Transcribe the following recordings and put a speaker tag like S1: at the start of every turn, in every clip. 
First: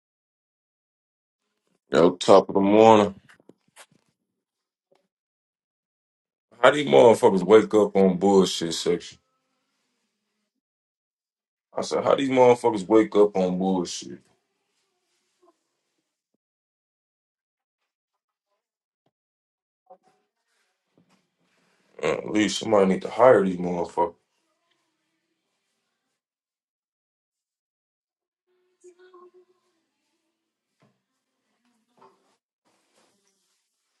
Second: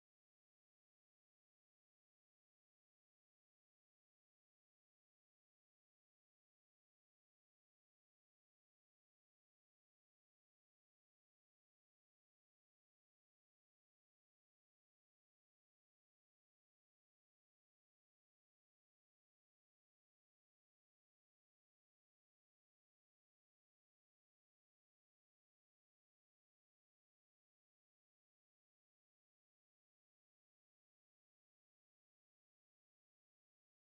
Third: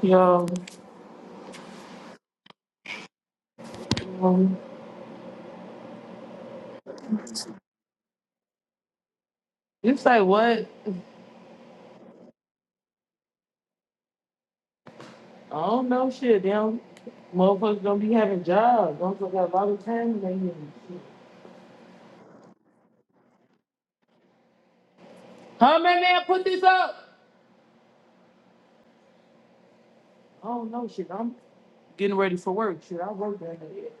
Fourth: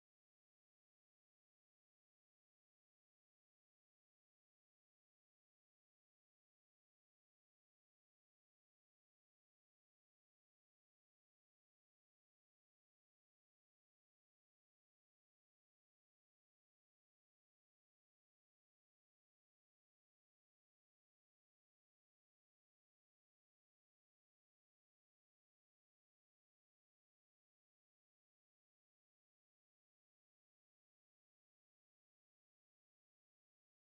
S1: Yo,
S2: Yo, top of the morning.
S1: um,
S2: How these motherfuckers wake up on bullshit section?
S1: it's like what?
S2: I said, how these motherfuckers wake up on bullshit?
S1: I don't know shit. Damn, motherfuckers don't be having jobs. Don't got a lot of time. They ain't-
S2: Uh, at least somebody need to hire these motherfuckers.
S1: Huh, man, man, put this up. I don't know shit. I'm getting ready for work. Shit, I work that day.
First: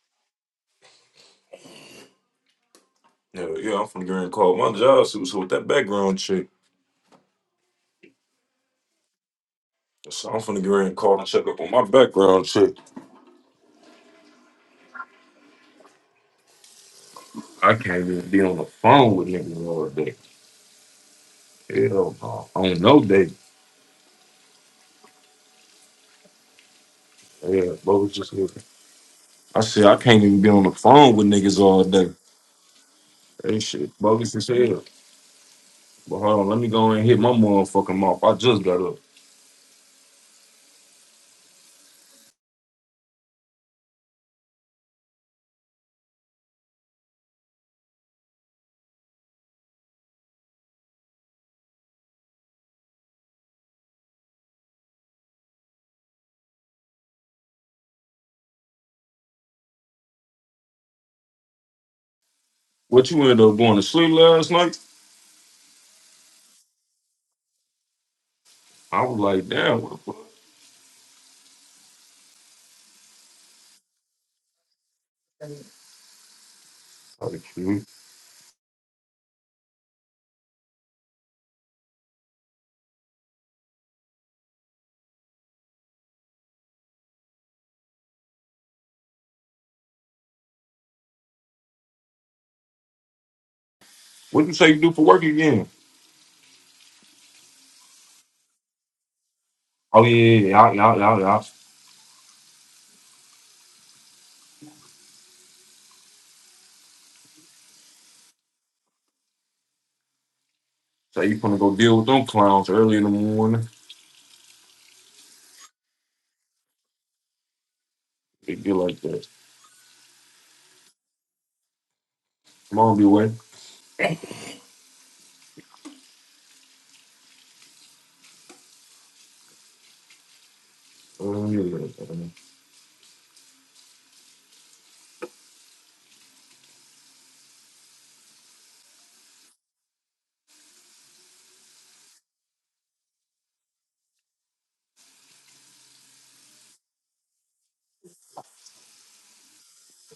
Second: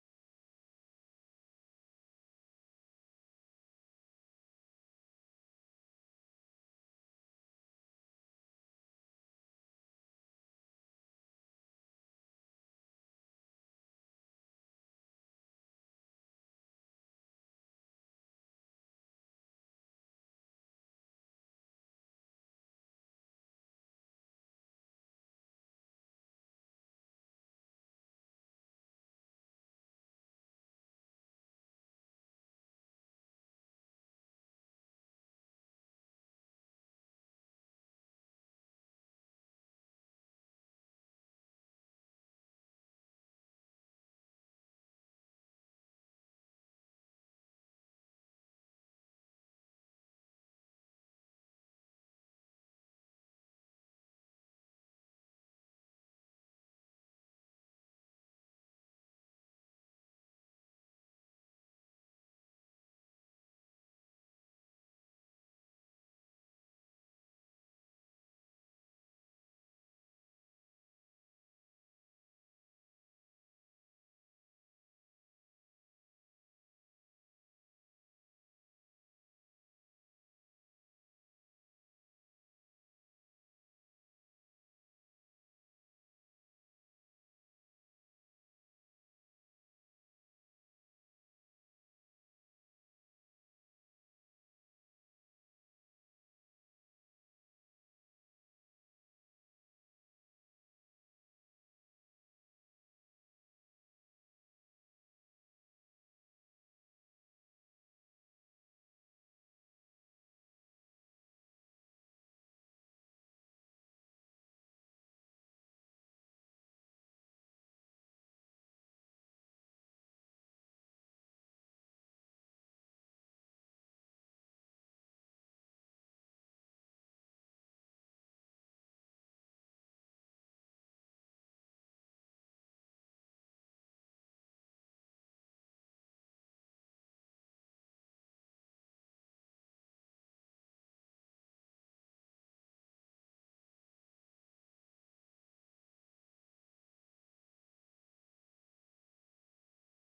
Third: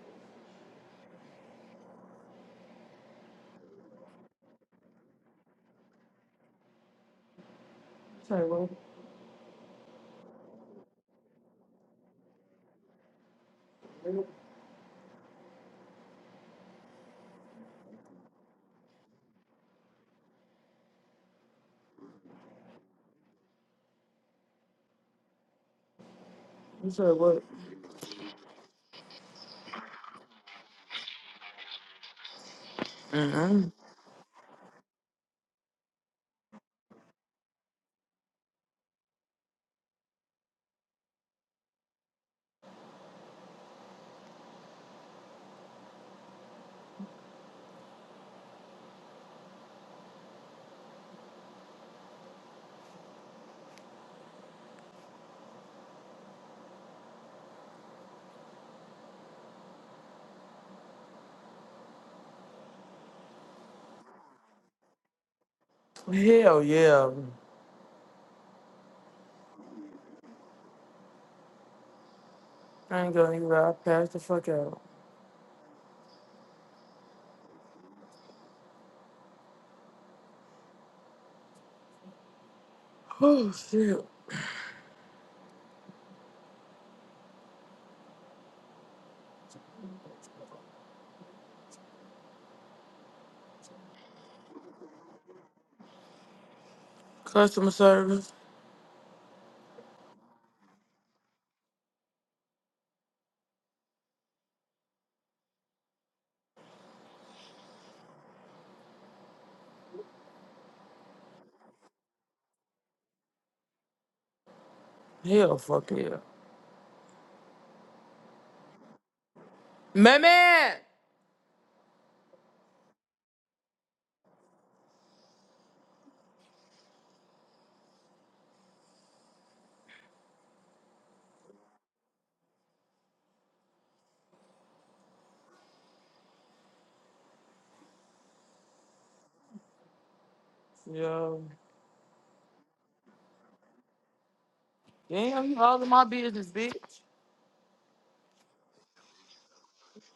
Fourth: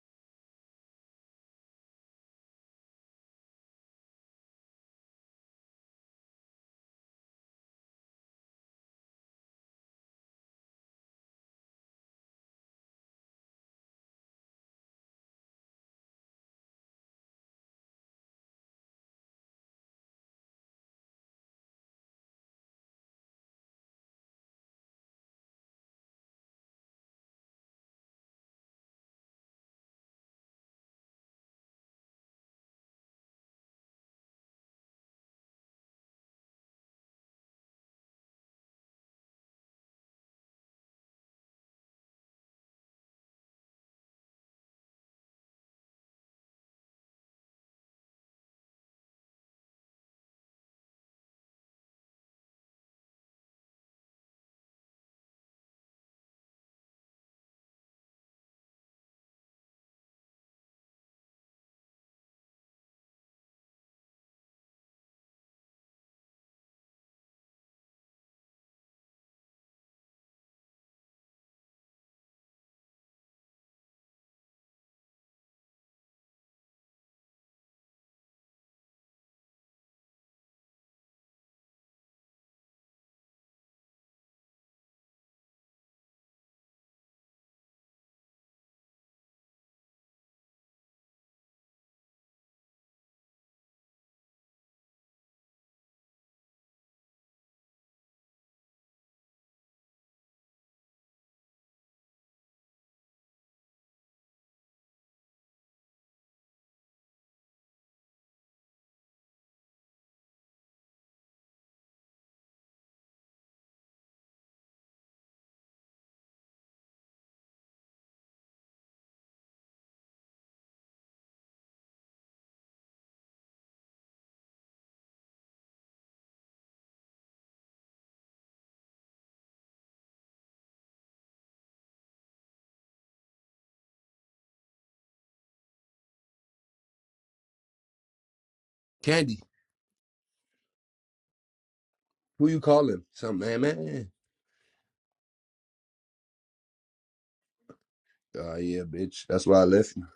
S2: Yeah, yeah, I'm from the Grand Call. My job suits with that background check.
S1: It's like what?
S2: So I'm from the Grand Call and check up on my background check. I can't even be on the phone with niggas all day. Hell no. On no day.
S1: It's like what?
S2: Yeah, bogus as hell. I said, I can't even be on the phone with niggas all day. That shit bogus as hell. But hold on, let me go and hit my motherfucking mouth. I just got up. What you end up going to sleep last night?
S1: Hell yeah.
S2: I was like, damn, what the fuck?
S1: I ain't gonna even lie. I passed the fuck out.
S2: Like, hmm.
S1: Oh shit.
S2: What you say you do for work again?
S1: Customer service.
S2: Oh yeah, yeah, yeah, yeah, yeah. yeah. yeah. So you gonna go deal with them clowns early in the morning?
S1: Hell fuck yeah.
S2: They get like that.
S1: Man, man.
S2: Come on, be away. Man,
S3: Candy,
S1: Yo.
S3: who you calling? Some man, man.
S1: Damn, you all in my business, bitch.
S3: Oh yeah, bitch. That's why I left you.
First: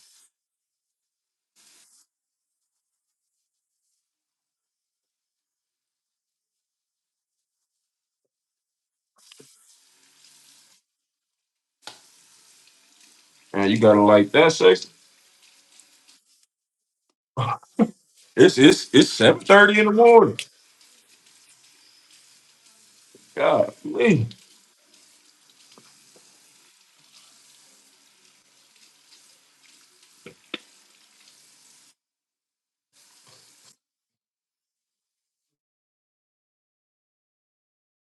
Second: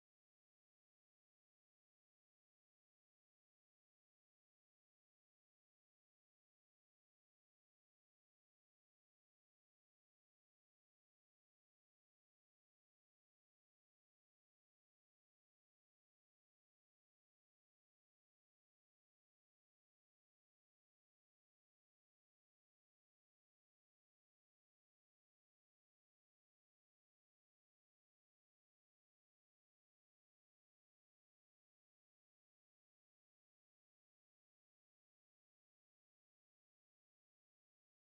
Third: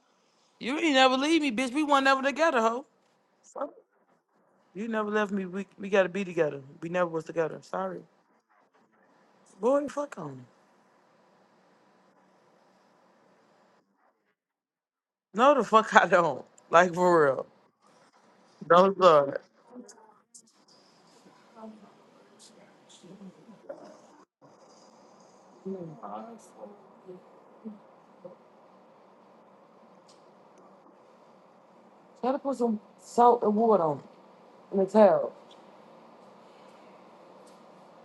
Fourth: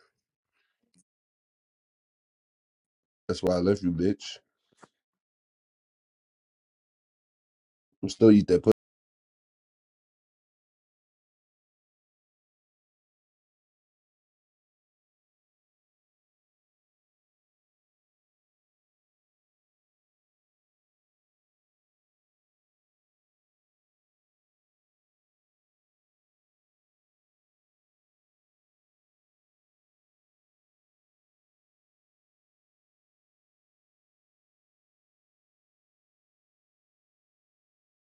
S1: You ain't never leave me, bitch. We weren't never together, ho.
S3: That's why I
S1: Fuck.
S3: left you, bitch.
S1: You never left me. We we gotta be together. We never was together. Sorry.
S3: I'm still eat that pussy.
S1: Boy, fuck on. me.
S2: you gotta like that sex.
S1: No the fuck I don't. Like for real.
S2: It's it's
S1: Don't
S2: it's
S1: look.
S2: seven thirty in the morning. God, please.
S1: Try to put some salt and water on it in the towel.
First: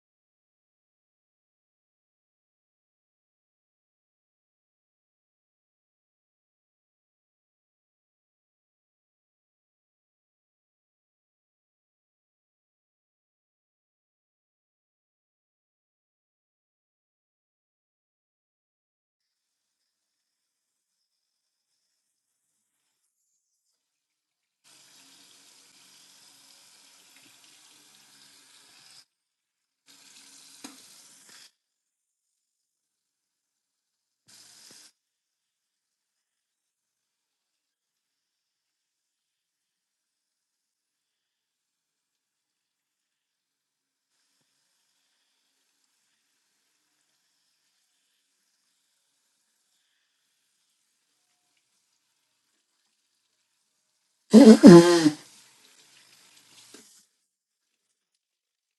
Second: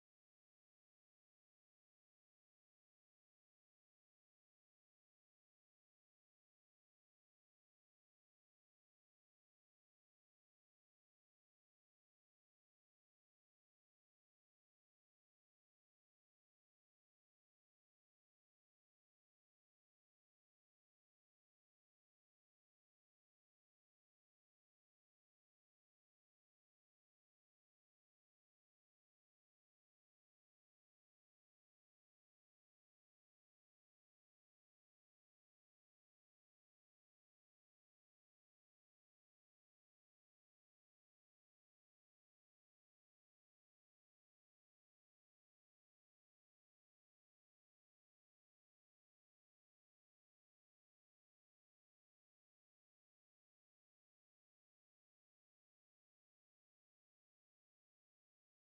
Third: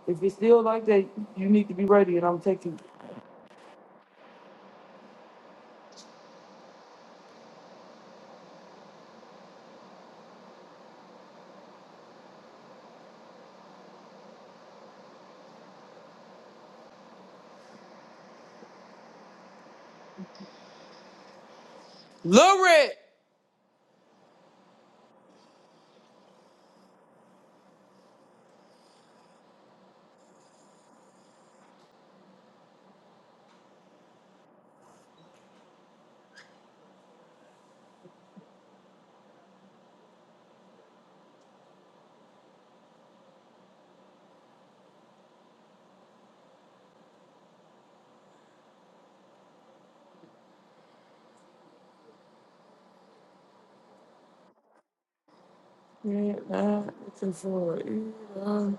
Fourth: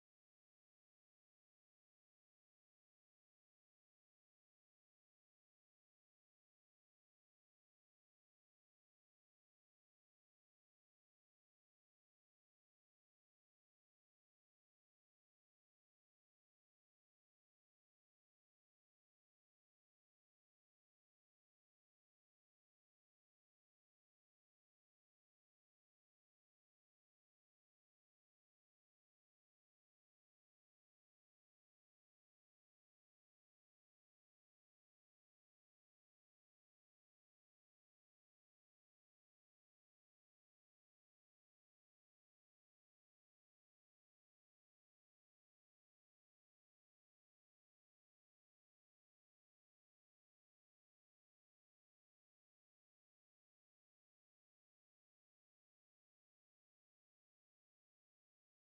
S1: If it's still like that, you need to be ready and I'm taking Lurid! Yeah, nah, it's in for it. Yeah.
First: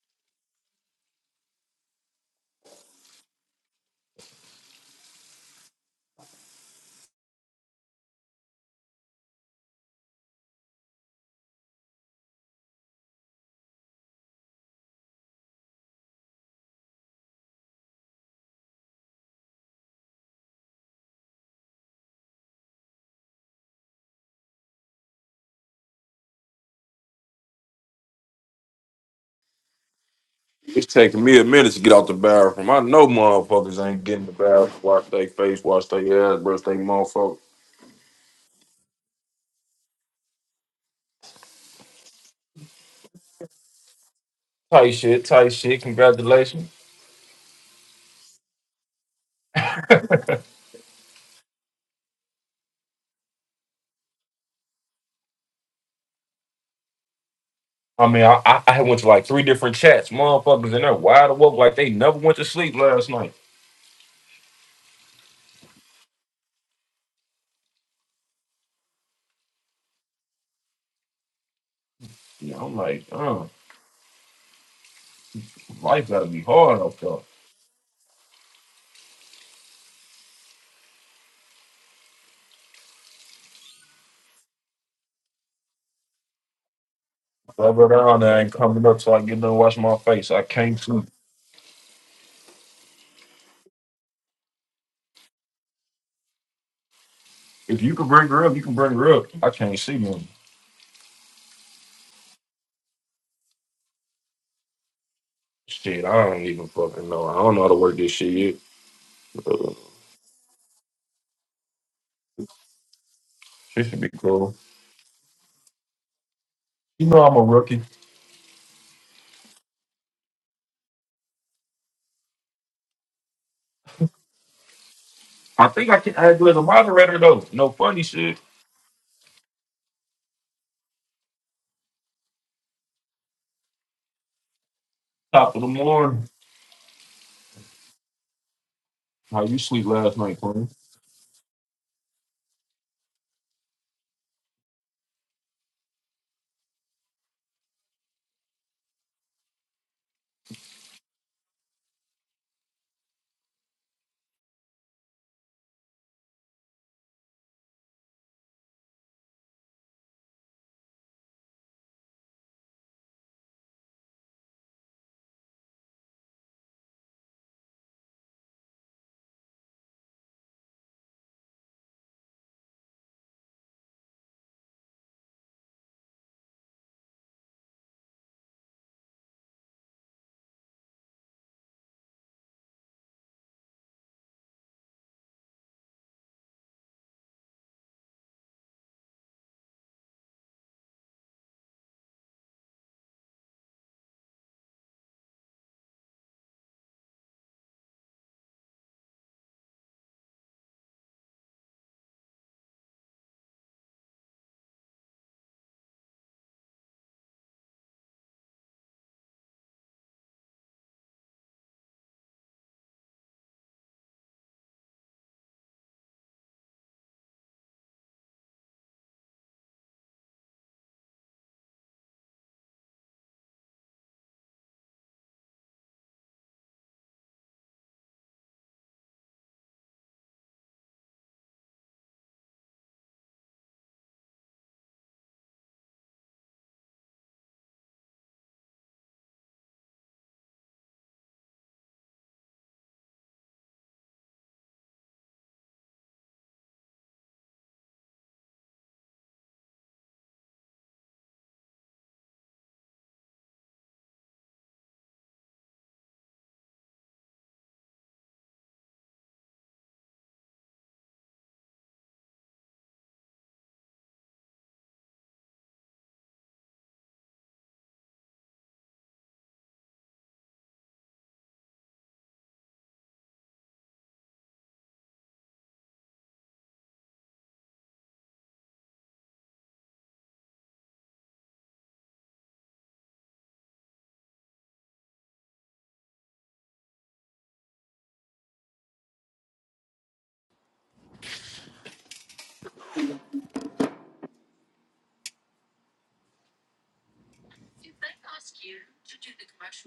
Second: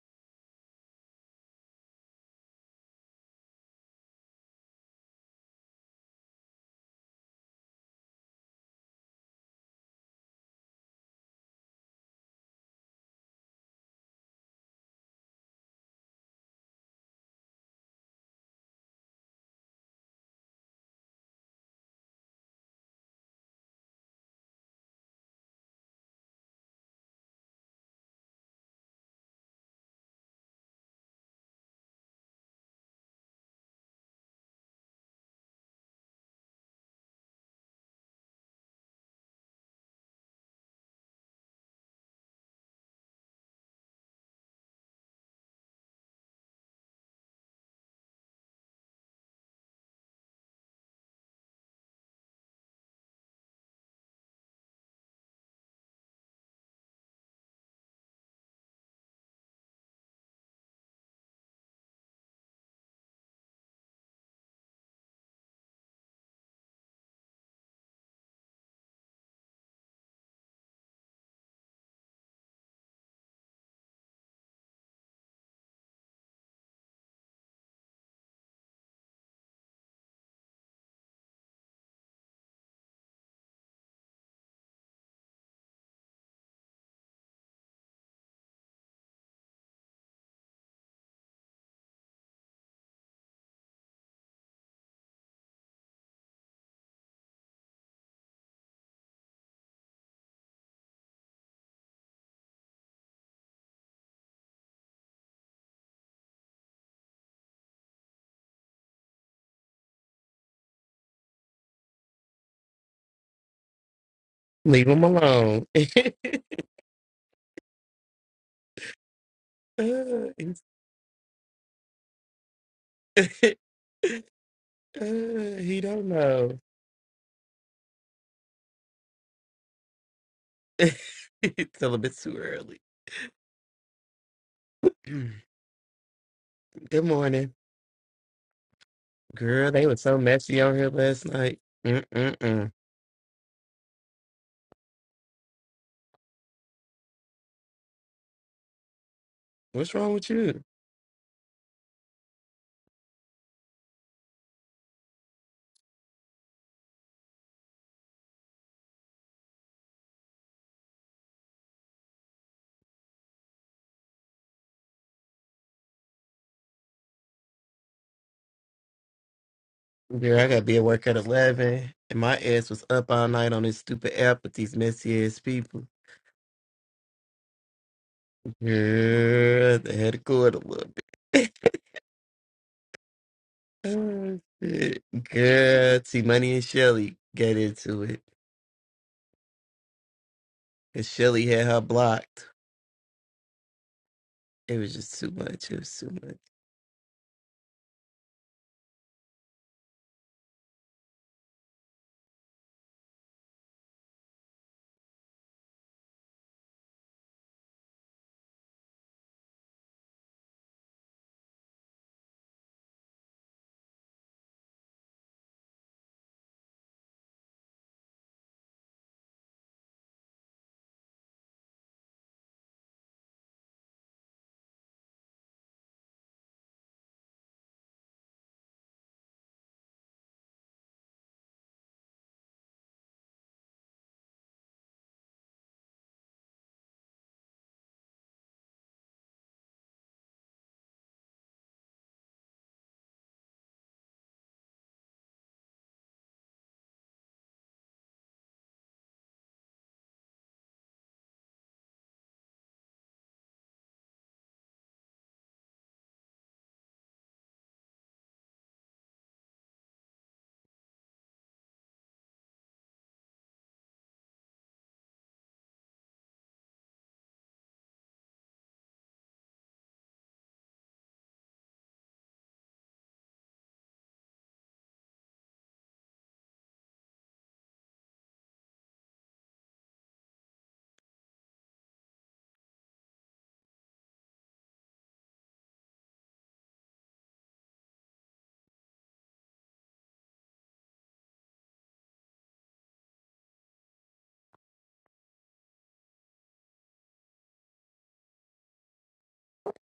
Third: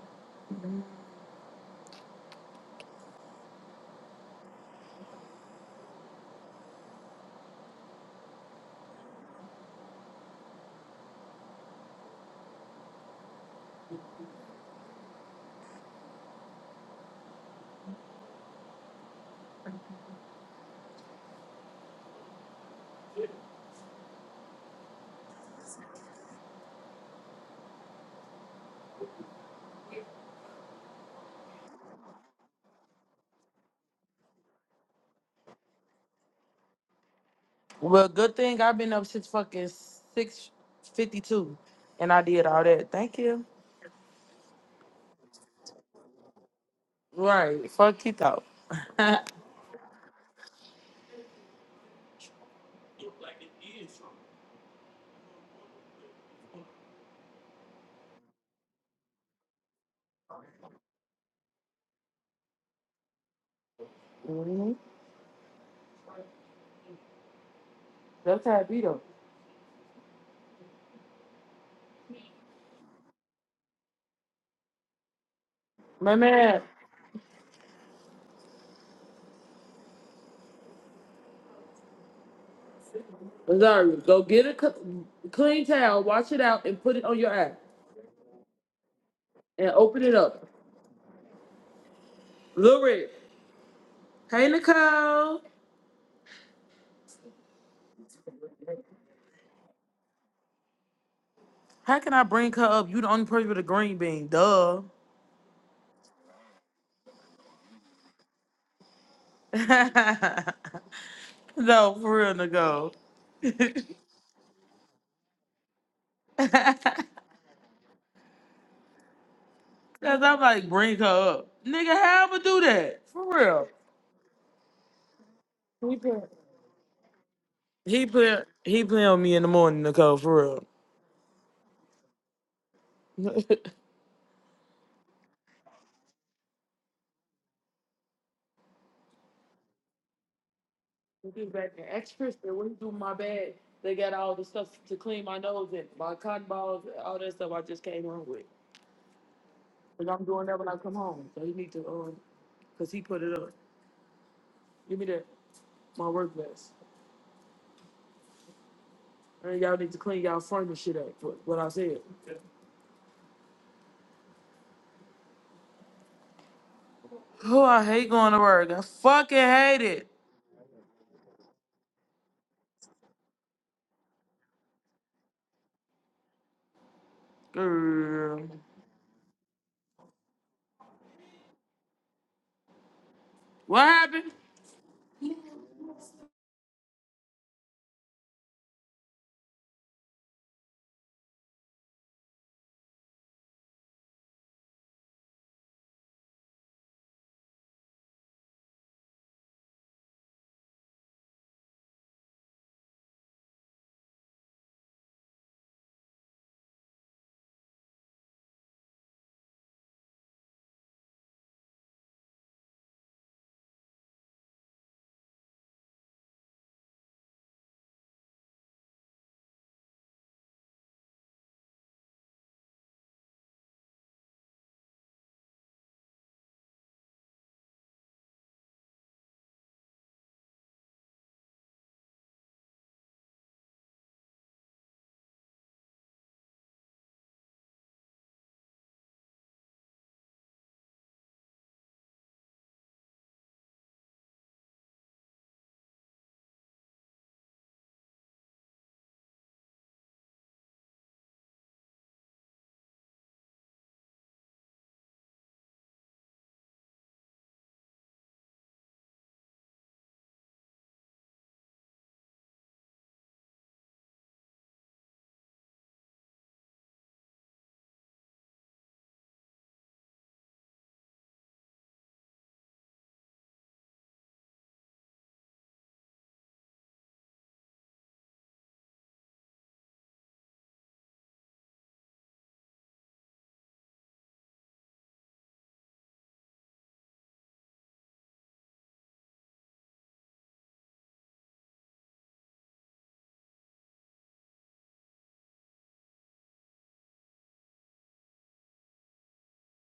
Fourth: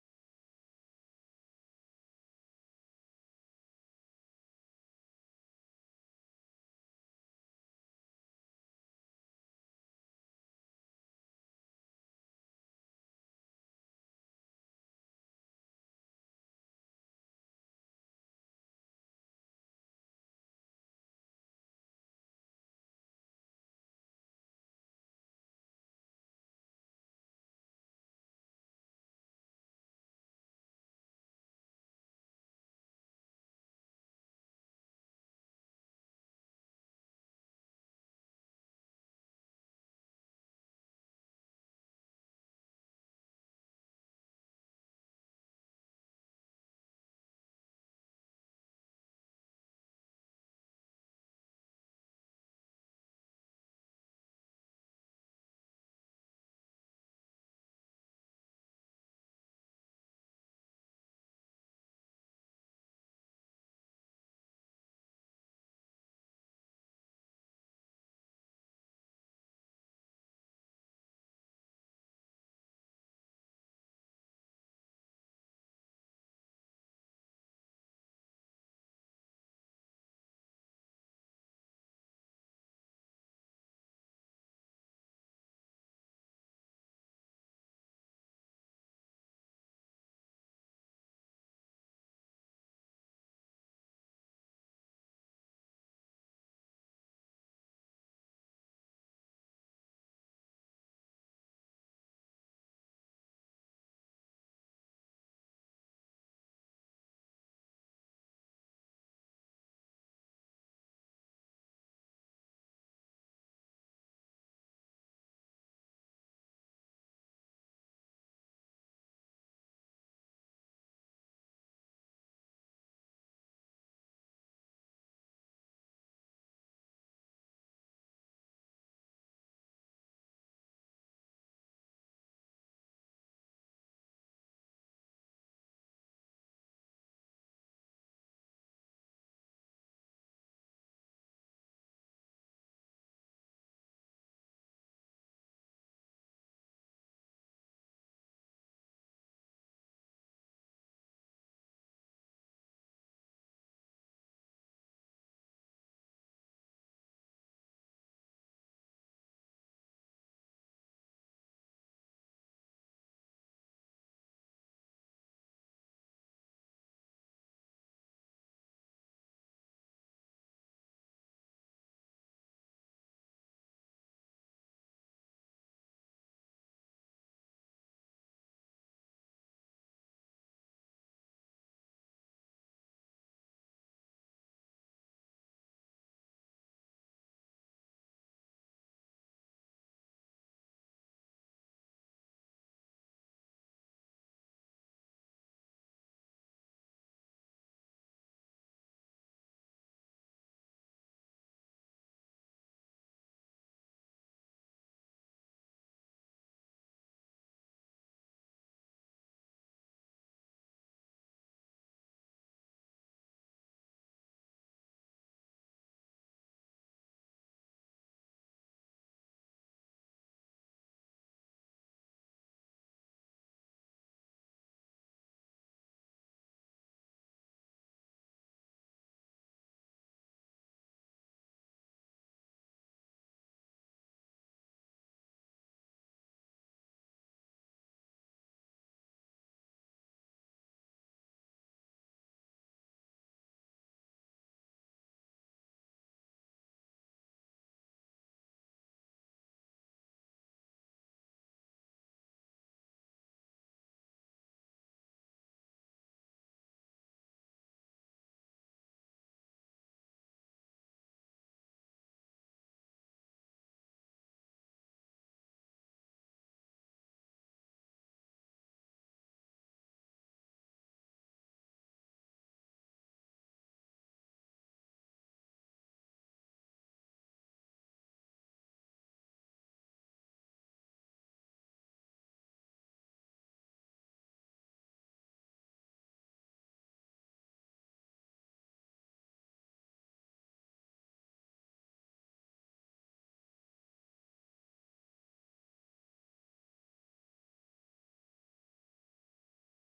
S2: It's taking me a minute to get out the bathroom. I know motherfuckers ain't getting the bathroom, wash their face, wash their ass, brush their motherfucker.
S1: Well, good thing I've been up since fucking six fifty two and I did all that. Thank you. Right. Fuck it out.
S2: I mean, I, I I went to like three different chats. Motherfuckers in there wide awake like they never went to sleep last night.
S1: hmm That's how it be though.
S2: Yeah, I'm like, oh, life
S1: My
S2: gotta be
S1: man,
S2: hard up there.
S1: Rosario, go get a cl- clean towel, wash it out, and put it on your eye,
S2: Rubber down there ain't coming up till I get done
S1: and
S2: washing my
S1: open it
S2: face. I
S1: up.
S2: can't see.
S1: Lil Red. Hey Nicole.
S2: If you can bring her up, you can bring her up. I can't see them.
S1: How can I bring her up? You the only person with a green bean. Duh.
S2: Shit, I don't even fucking know. I don't know how to work this shit yet. Uh,
S1: no, for real, Nicole.
S2: She should be cool.
S4: Leave him alone.
S2: You know I'm a rookie.
S1: Cause
S4: Uh,
S1: I'm
S4: he's-
S1: like, bring her up, nigga. How I'ma do that? For real.
S4: Uh,
S2: I
S4: he
S2: think
S1: He
S2: I
S4: don't
S2: can
S1: put
S2: add you as
S4: know.
S2: a moderator though. No funny
S1: he
S2: shit.
S1: put he play on me in the morning, Nicole. For real.
S4: it's a little bit too early.
S2: Top of the morning.
S4: Good morning,
S2: How you
S4: girl.
S2: sleep
S4: They were
S2: last
S4: so
S2: night,
S4: messy
S2: Queen?
S4: on here last
S1: They do
S4: night.
S1: back there. Extras, they
S4: Mm-mm-mm.
S1: wouldn't do my bag. They got all the stuff to clean my nose and my cotton balls, and all that stuff I just came home with.
S4: What's
S1: Because
S4: wrong
S1: I'm
S4: with
S1: doing that
S4: you,
S1: when I come home. So he need to, um, because he put it up. Give me that, my work vest. And y'all need to clean y'all frame and shit up for what I said. Oh, I hate going to work. I fucking hate it.
S4: girl? I gotta be at work at eleven, and my ass was up all night on this stupid app with these messy ass people.
S1: Girl.
S4: Girl, they had to go it a little bit.
S1: What happened?
S4: Oh, shit. girl, T Money and Shelly get into it. Cause Shelly had her blocked. It was just too much. It was too much.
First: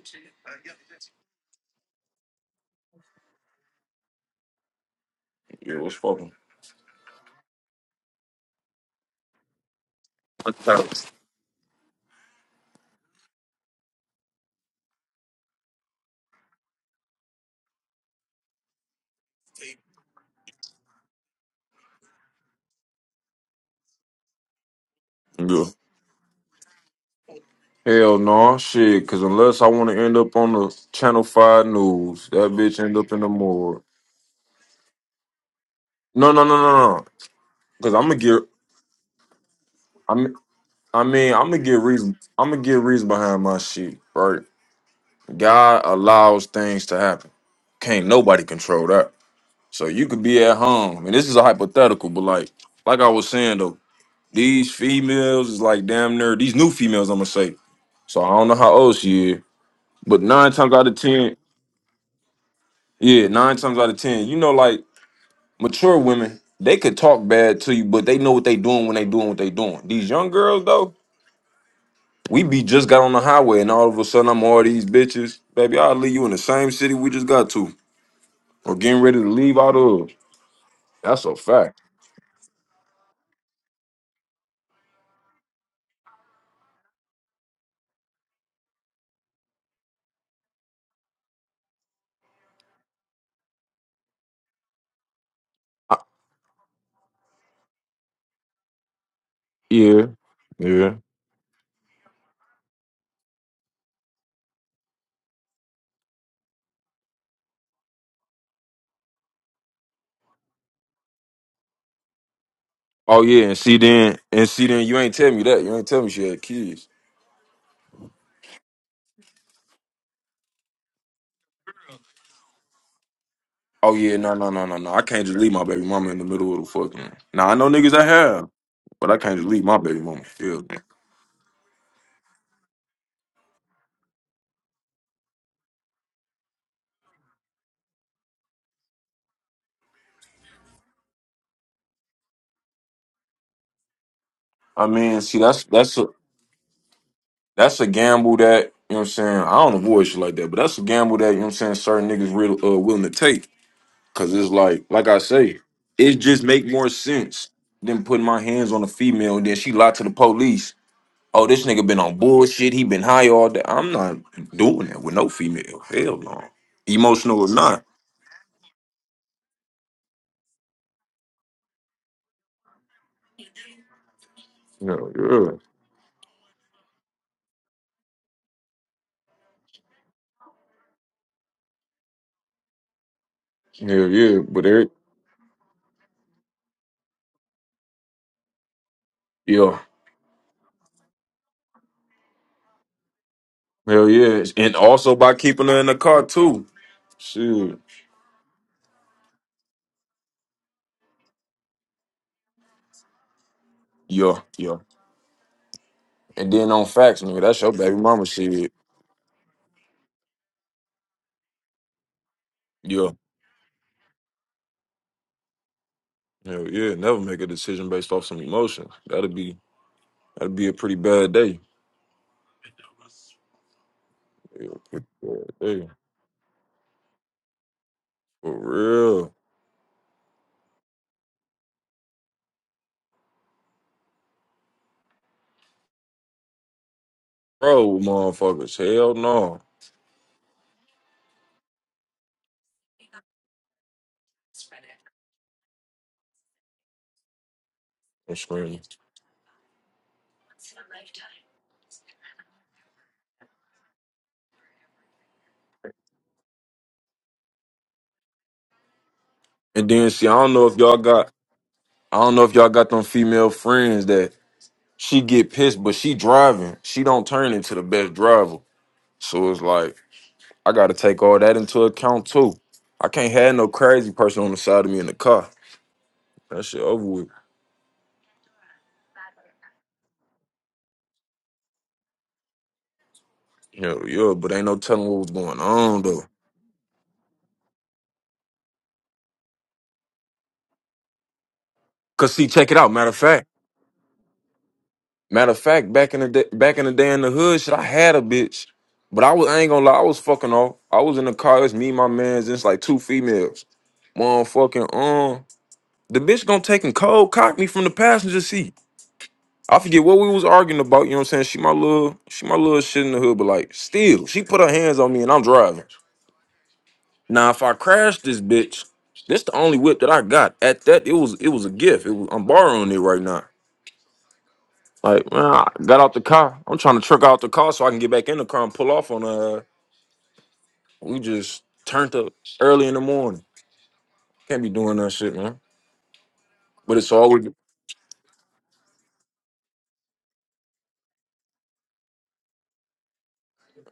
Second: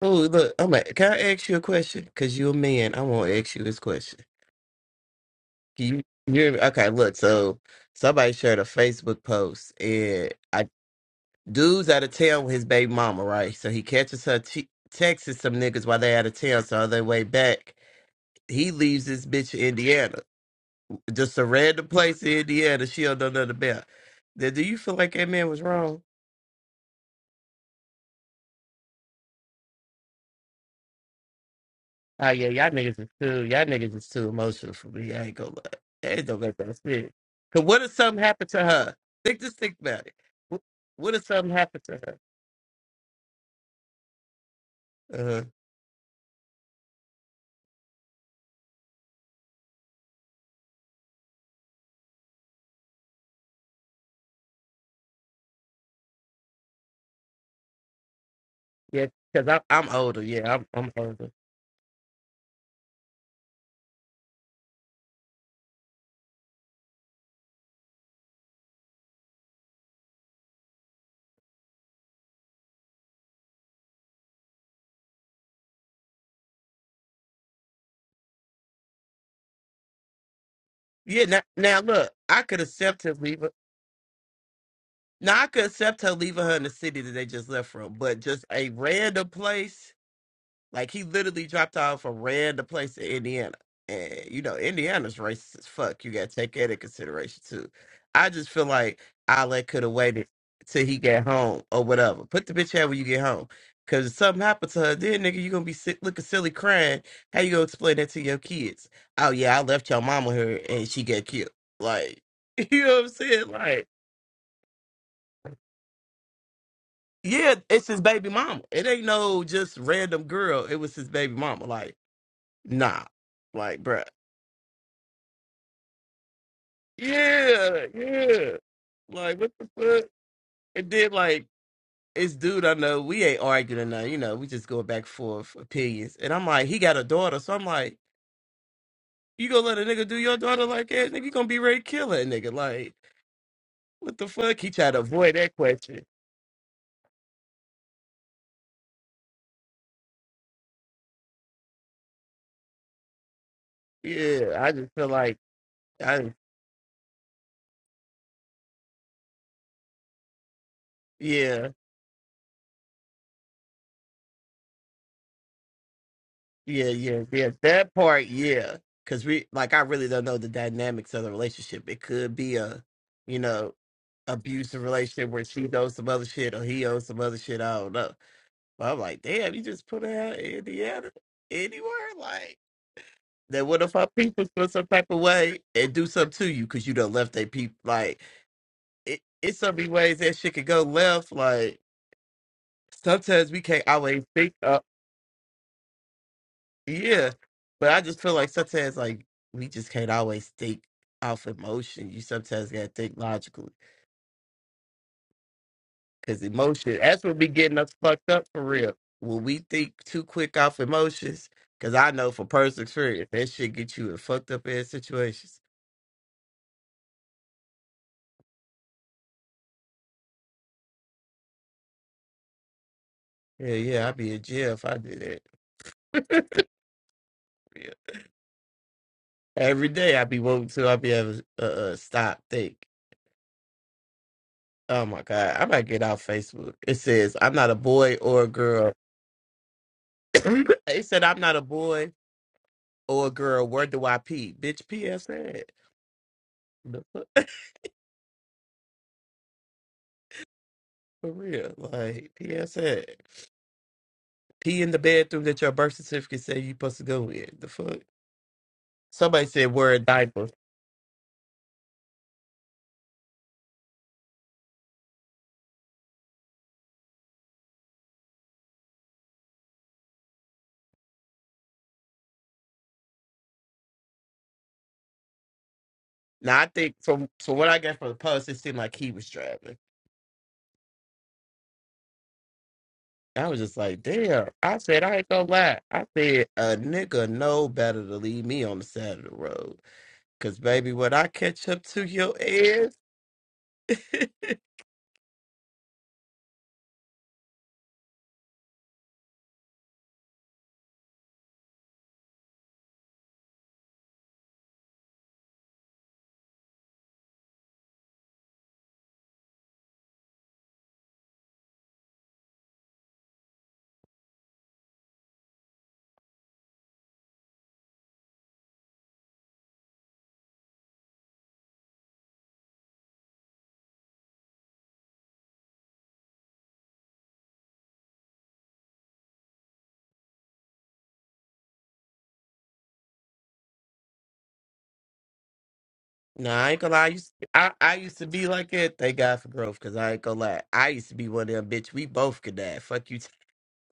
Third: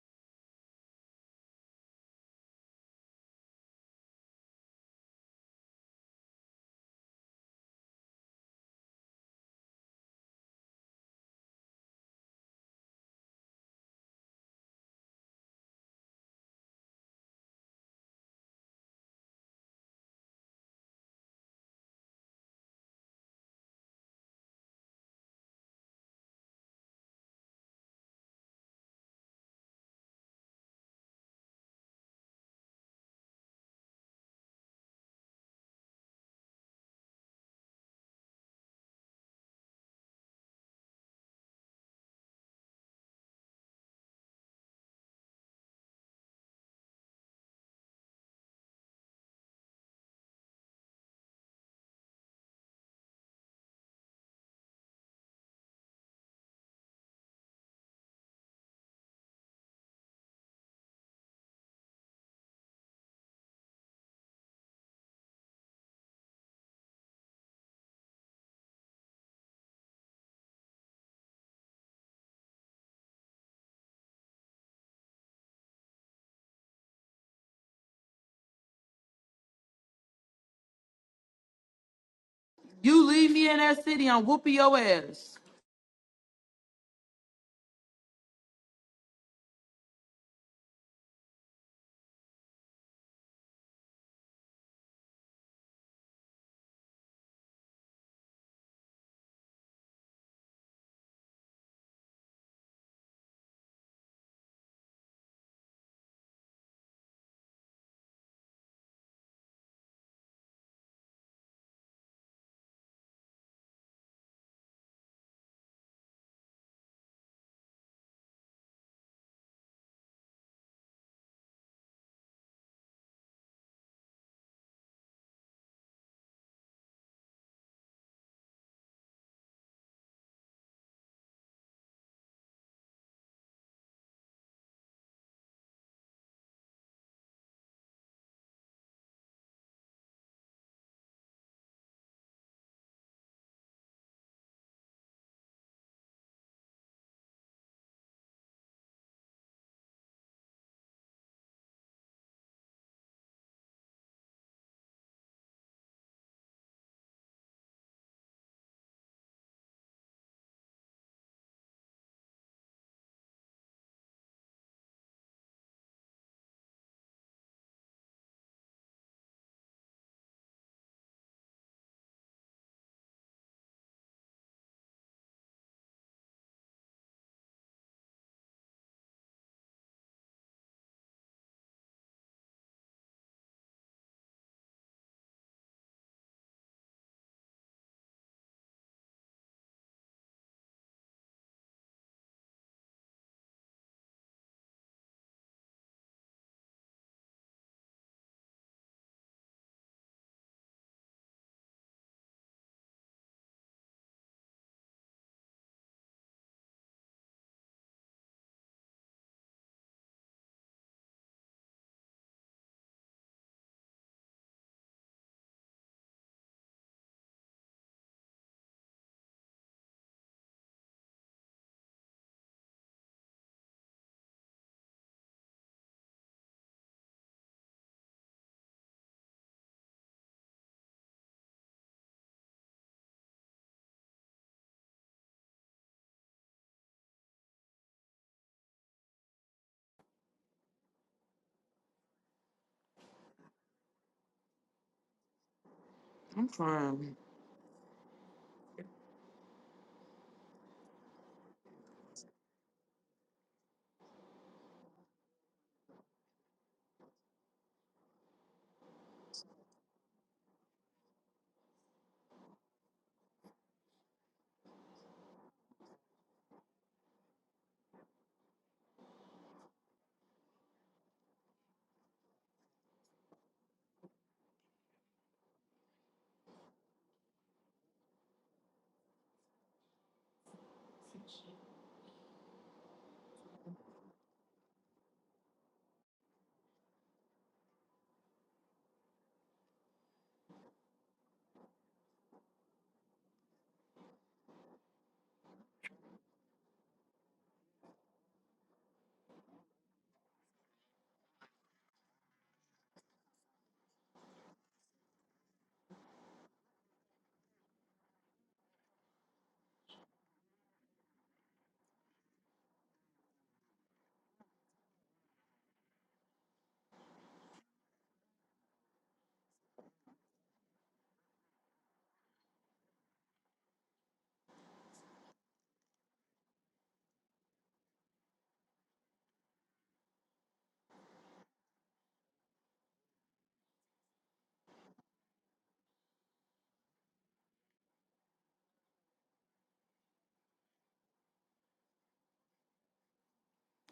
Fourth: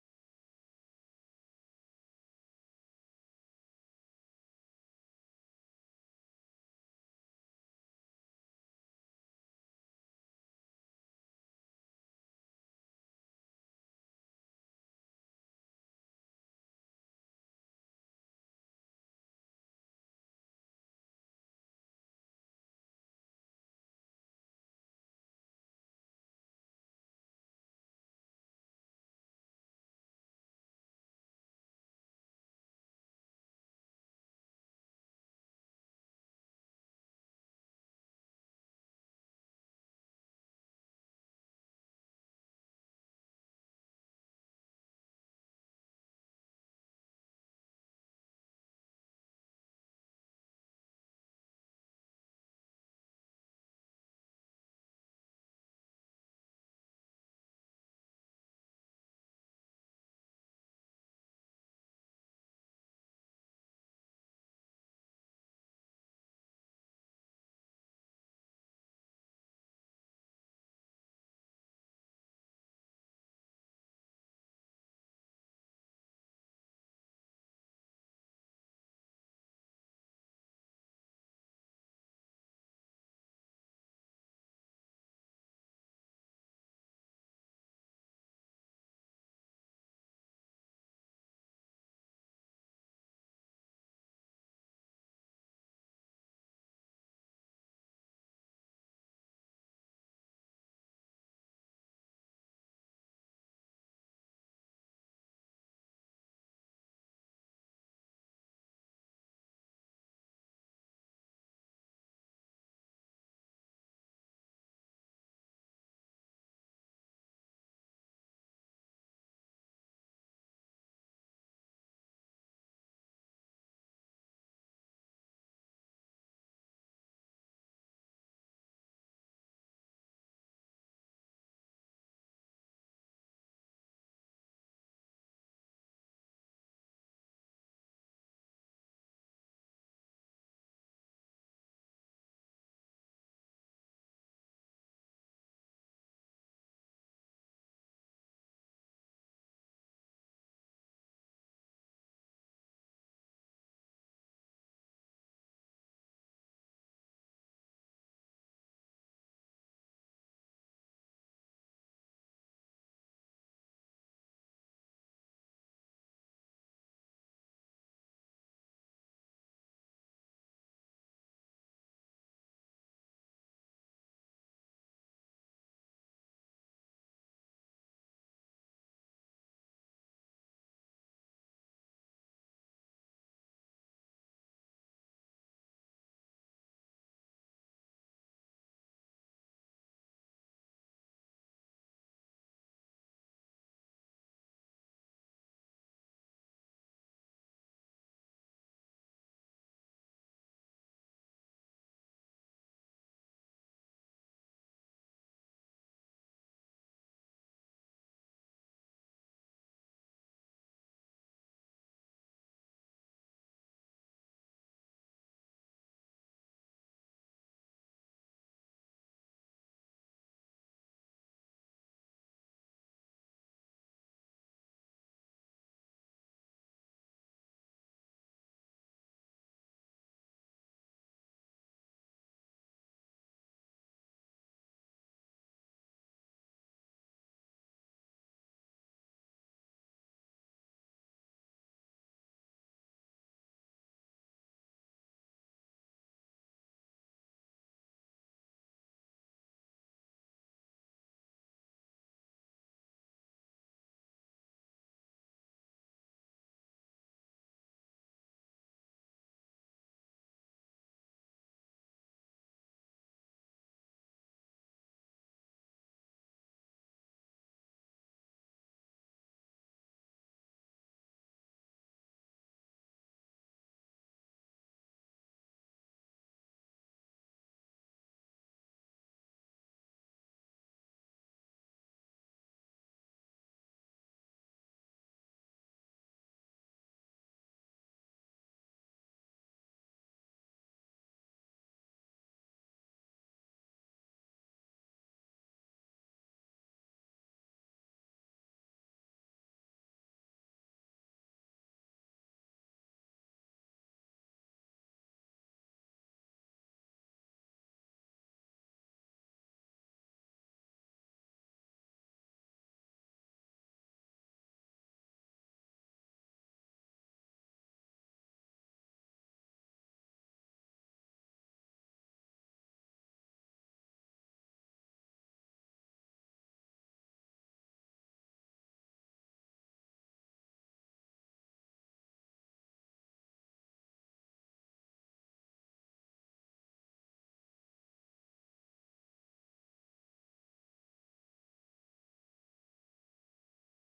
S4: Oh, look, I'm like, can I ask you a question? Cause you a man. I won't ask you this question.
S2: Yeah, it
S4: Can
S2: was
S4: you
S2: fucking.
S4: you hear me? Okay, look, so somebody shared a Facebook post and
S2: I'm
S4: I
S2: tired.
S4: dude's out of town with his baby mama, right? So he catches her t- texting some niggas while they out of town, so on their way back. He leaves this bitch in Indiana. Just a random place in Indiana she don't know nothing about. Now, do you feel like that man was
S2: Yeah.
S4: wrong?
S2: Hell no, shit. Cause unless I want to end up on the Channel Five news,
S4: Oh yeah,
S2: that
S4: y'all
S2: bitch end
S4: niggas is
S2: up in the
S4: too. Y'all
S2: morgue.
S4: niggas is too emotional for me. I ain't gonna lie. I ain't
S2: No,
S4: gonna
S2: no,
S4: let
S2: no, no,
S4: that
S2: no. no,
S4: shit. Cause what if
S2: Cause I'm gonna
S4: something
S2: get.
S4: happened to her? Think just think about it.
S2: I'm.
S4: Wh-
S2: I
S4: What if
S2: mean, I'm
S4: something
S2: gonna get
S4: happened to her?
S2: reason. I'm gonna get reason behind my shit, right?
S4: Uh
S2: God allows things to happen. Can't nobody control that. So you could be at home, and this is a hypothetical, but like, like I was saying though, these females is like damn near these new females. I'm gonna say. So I don't know how old
S4: yeah,
S2: she is,
S4: cause I'm I'm
S2: but
S4: older.
S2: nine
S4: Yeah, I'm
S2: times out
S4: I'm
S2: of
S4: older.
S2: ten, yeah, nine times out of ten, you know, like Mature women, they could talk bad to you, but they know what they doing when they doing what they doing. These young girls though, we be just got on the highway and all of a sudden I'm all these bitches. Baby, I'll leave you in the same city we just got to. Or getting ready to leave out of. That's
S4: Yeah.
S2: a
S4: Now,
S2: fact.
S4: now look, I could accept
S1: You
S4: her
S1: leave
S4: leaving.
S1: me in that city, I'm whooping your ass.
S4: Now I could accept her leaving her in the city that they just left from, but just a random place. Like he literally dropped off a random place in Indiana. And you know, Indiana's racist as
S2: I-
S4: fuck. You gotta take that into consideration too. I just feel like Ale could have
S2: yeah.
S4: waited till
S2: Yeah.
S4: he get home or whatever. Put the bitch out when you get home. Cause if something happened to her, then nigga, you gonna be sick, looking silly crying. How you gonna explain that to your kids? Oh yeah, I left your mama here and she got killed. Like, you know what I'm
S2: Oh yeah,
S4: saying?
S2: and see
S4: Like,
S2: then and see then you ain't tell me that. You ain't tell me she had kids.
S4: yeah, it's his baby mama. It ain't no just random girl. It was his baby mama. Like, nah. Like,
S2: Oh
S4: bruh.
S2: yeah, no, no, no, no, no. I can't just leave my baby mama in the middle of the fucking. Now I know
S4: Yeah,
S2: niggas that have,
S4: yeah.
S2: but I can't
S4: Like
S2: just
S4: what
S2: leave
S4: the
S2: my baby
S4: fuck?
S2: mama. Yeah.
S4: And then like it's dude I know, we ain't arguing or nothing, you know, we just going back and forth opinions. And I'm like, he got a daughter, so I'm like, you gonna let a nigga do your daughter like that? Nigga, you gonna be ready to kill that nigga. Like, what the fuck? He
S2: I
S4: tried to
S2: mean,
S4: avoid
S2: see,
S4: that
S2: that's that's
S4: question.
S2: that's a gamble that, you know what I'm saying? I don't avoid shit like that, but that's a gamble that, you know what I'm saying, certain niggas real uh, willing to take. Cause it's
S4: Yeah, I
S2: like,
S4: just
S2: like
S4: feel
S2: I
S4: like
S2: say, it
S4: I
S2: just make more sense than putting my hands on a female and then she lied to the police. Oh, this
S4: yeah,
S2: nigga been on bullshit. He been high all day. I'm not doing that with no female. Hell no.
S4: yeah, yeah,
S2: Emotional or
S4: yeah.
S2: not.
S4: That part, yeah. Cause we like I really don't know the dynamics of the relationship. It could be a you know abusive
S2: Hell
S4: relationship where she
S2: yeah.
S4: owes some other shit or he owes some other shit. I don't know. But I'm like, damn, you just put her out in Indiana anywhere? Like, then what if
S2: Hell
S4: our
S2: yeah.
S4: people
S2: But
S4: feel
S2: there,
S4: some type of way and do something to you because you done left their people? Like, it, it's so
S2: yeah.
S4: many ways that shit could go left. Like, sometimes we can't
S2: Hell
S4: always
S2: yeah.
S4: think
S2: And
S4: up.
S2: also by keeping her in the car too.
S4: Yeah.
S2: Shoot.
S4: But I just feel like sometimes, like, we just can't always think off emotion. You sometimes got to think logically.
S2: Yeah, yeah.
S4: Cause
S2: And then on
S4: emotion,
S2: facts,
S4: that's what
S2: nigga,
S4: be
S2: that's your
S4: getting us
S2: baby mama
S4: fucked up for
S2: shit.
S4: real. When we think too quick off emotions, cause I know for personal
S2: Yeah.
S4: experience that shit get you in fucked up ass situations.
S2: Hell yeah. Never make a decision based off some emotion. That'd be that'd be a pretty bad day.
S4: Yeah, yeah, I'd be in
S2: Yeah,
S4: jail if I
S2: pretty
S4: did
S2: bad day.
S4: that. Yeah.
S2: For real.
S4: Every day I'd be woke to, I'd be having a uh, uh, stop think. Oh my god, I might get off Facebook. It says I'm not a
S2: Bro,
S4: boy or a
S2: motherfuckers.
S4: girl.
S2: Hell no.
S4: it said I'm not a boy or a girl. Where do I pee, bitch? PSA.
S1: I'm
S4: The
S1: crying.
S4: fuck?
S2: I'm screaming.
S4: For real, like PSA. Pee in the bathroom that your birth certificate said you supposed to go in. The fuck? Somebody said
S2: And
S4: wear a
S2: then see, I
S4: diaper.
S2: don't know if y'all got I don't know if y'all got them female friends that she get pissed, but she driving. She don't turn into the best driver. So it's like, I gotta take all that into account too. I can't have no crazy person on the side of me in the car.
S4: Now
S2: That
S4: I
S2: shit
S4: think
S2: over with.
S4: from from what I got from the post, it seemed like he was driving. I was just like,
S2: Hell yeah,
S4: damn.
S2: but ain't no
S4: I said
S2: telling
S4: I
S2: what
S4: ain't
S2: was
S4: gonna
S2: going
S4: lie.
S2: on
S4: I
S2: though.
S4: said a nigga know better to leave me on the side of the road. Cause baby, when I catch up to your
S2: Cause see, check it out.
S4: ass.
S2: Matter of fact, matter of fact, back in the day, back in the day in the hood, shit, I had a bitch, but I was I ain't gonna lie, I was fucking off. I was in the car. It's me, and my man's, and it's like two females. Motherfucking um, the bitch gonna take and cold cock me from the passenger seat. I forget what we was arguing about. You know what I'm saying? She my little, she my little shit in the hood, but like still, she put her hands on me and I'm driving. Now, if I crash this bitch, this the only whip that I got. At that, it was it was a gift. It was, I'm borrowing it right now. Like, man, I got out the car. I'm trying to truck out the car so I can get back in the car and pull off on uh we just turned up early in the morning. Can't be doing that shit, man.
S4: Nah, I ain't gonna
S2: But
S4: lie. I
S2: it's
S4: used,
S2: always
S4: I, I used to be like it. Thank God for growth, cause I ain't gonna lie. I used to be one of them bitch. We both could die. Fuck you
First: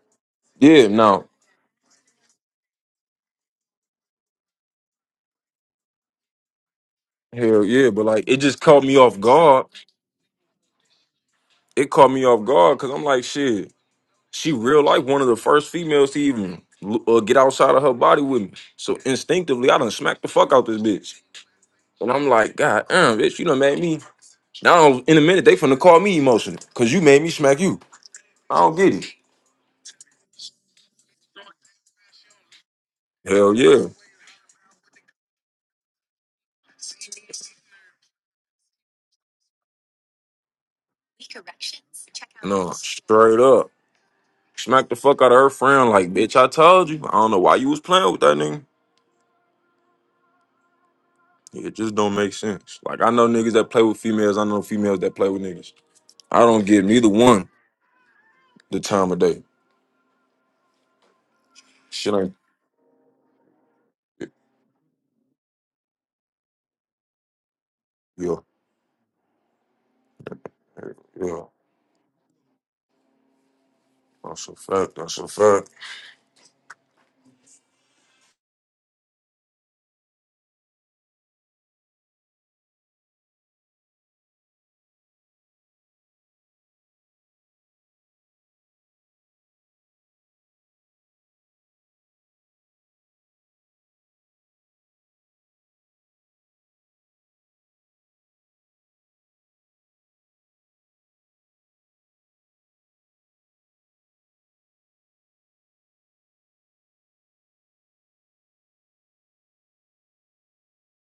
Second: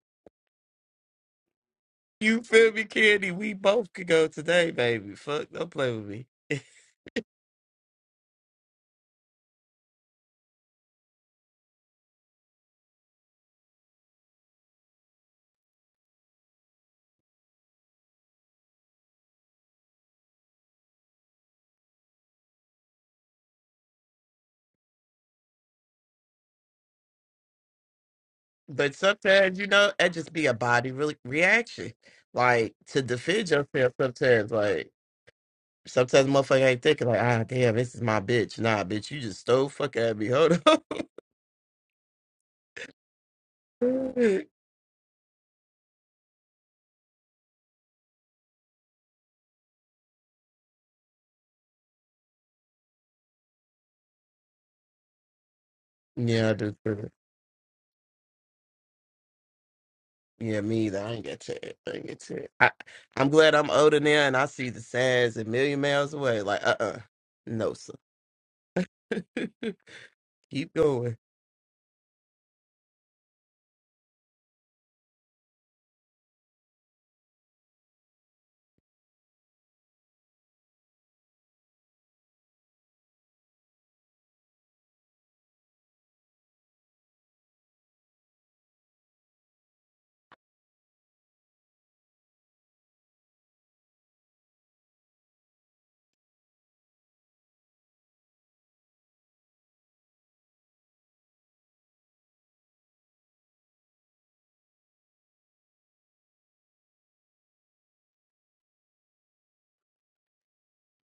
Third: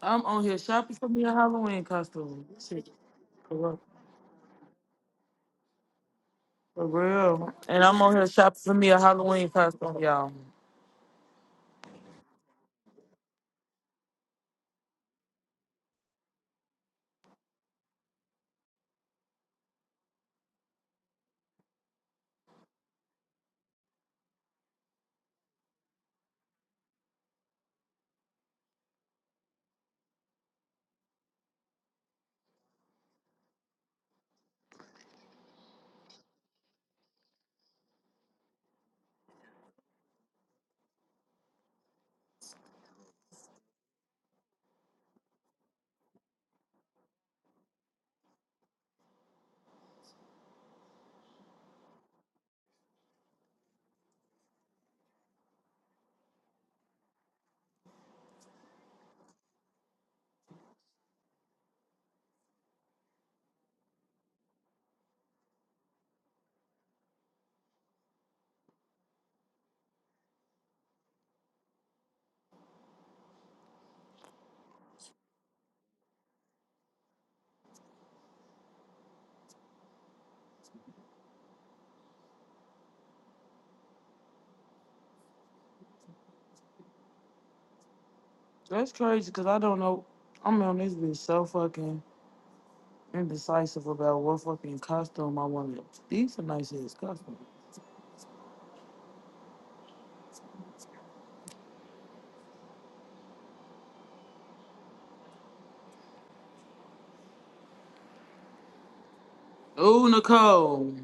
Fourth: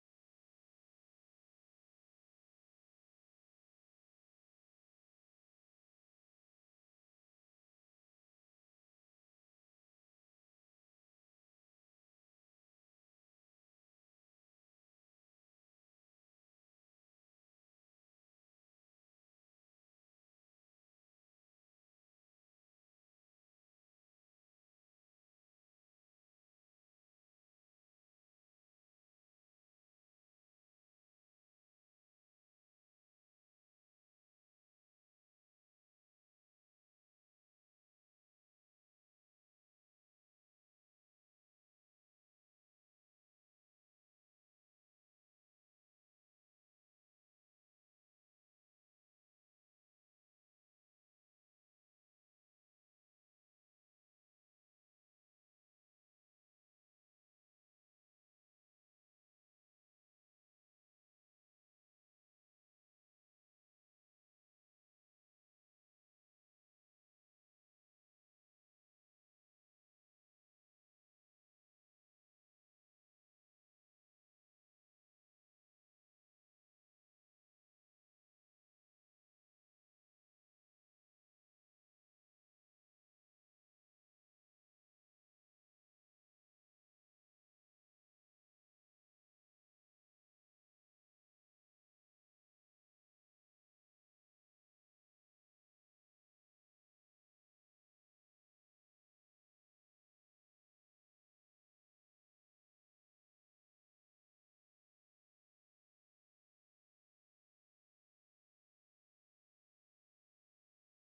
S1: I'm on here
S2: Yeah,
S1: shopping for me
S2: no.
S1: a Halloween
S4: You
S1: costume. This
S4: feel me,
S1: shit
S4: Candy? We both could go today, baby. Fuck, don't play with me.
S1: For real.
S2: Hell
S1: And
S2: yeah,
S1: I'm
S2: but
S1: on
S2: like
S1: here
S2: it just
S1: shopping for
S2: caught
S1: me
S2: me
S1: a
S2: off
S1: Halloween
S2: guard.
S1: costume, y'all.
S2: It caught me off guard because I'm like, shit, she real like one of the first females to even l- uh, get outside of her body with me. So instinctively, I done smacked the fuck out this bitch. And I'm like, God damn, bitch, you done made me. Now, in a minute, they finna call me emotional because you made me smack you. I don't get
S4: But
S2: it.
S4: sometimes, you know, it just be a body re- reaction. Like, to defend
S2: Hell yeah.
S4: yourself sometimes. Like, sometimes motherfucker ain't thinking, like, ah, damn, this is my bitch. Nah, bitch, you just stole fuck at me. Hold on.
S2: No, straight up. Smack the fuck out of her friend. Like, bitch, I told you. I don't know why you was playing with that nigga. It just don't make sense. Like, I know niggas that play with females. I know females that play with niggas. I
S4: yeah, I
S2: don't
S4: do.
S2: give neither
S4: too.
S2: one the time of day.
S4: Yeah, me either. I ain't get to it. I ain't
S2: Shit
S4: get
S2: ain't.
S4: to it. I, I'm glad I'm older now
S2: Yeah.
S4: and I see the signs a million miles away. Like, uh uh. No, sir.
S2: Yeah.
S4: Keep going.
S2: yeah. That's a fact. That's a fact.
S1: That's crazy because I don't know. I'm on this bitch so fucking indecisive about what fucking costume I want. These are nice ass costumes. Ooh, Nicole.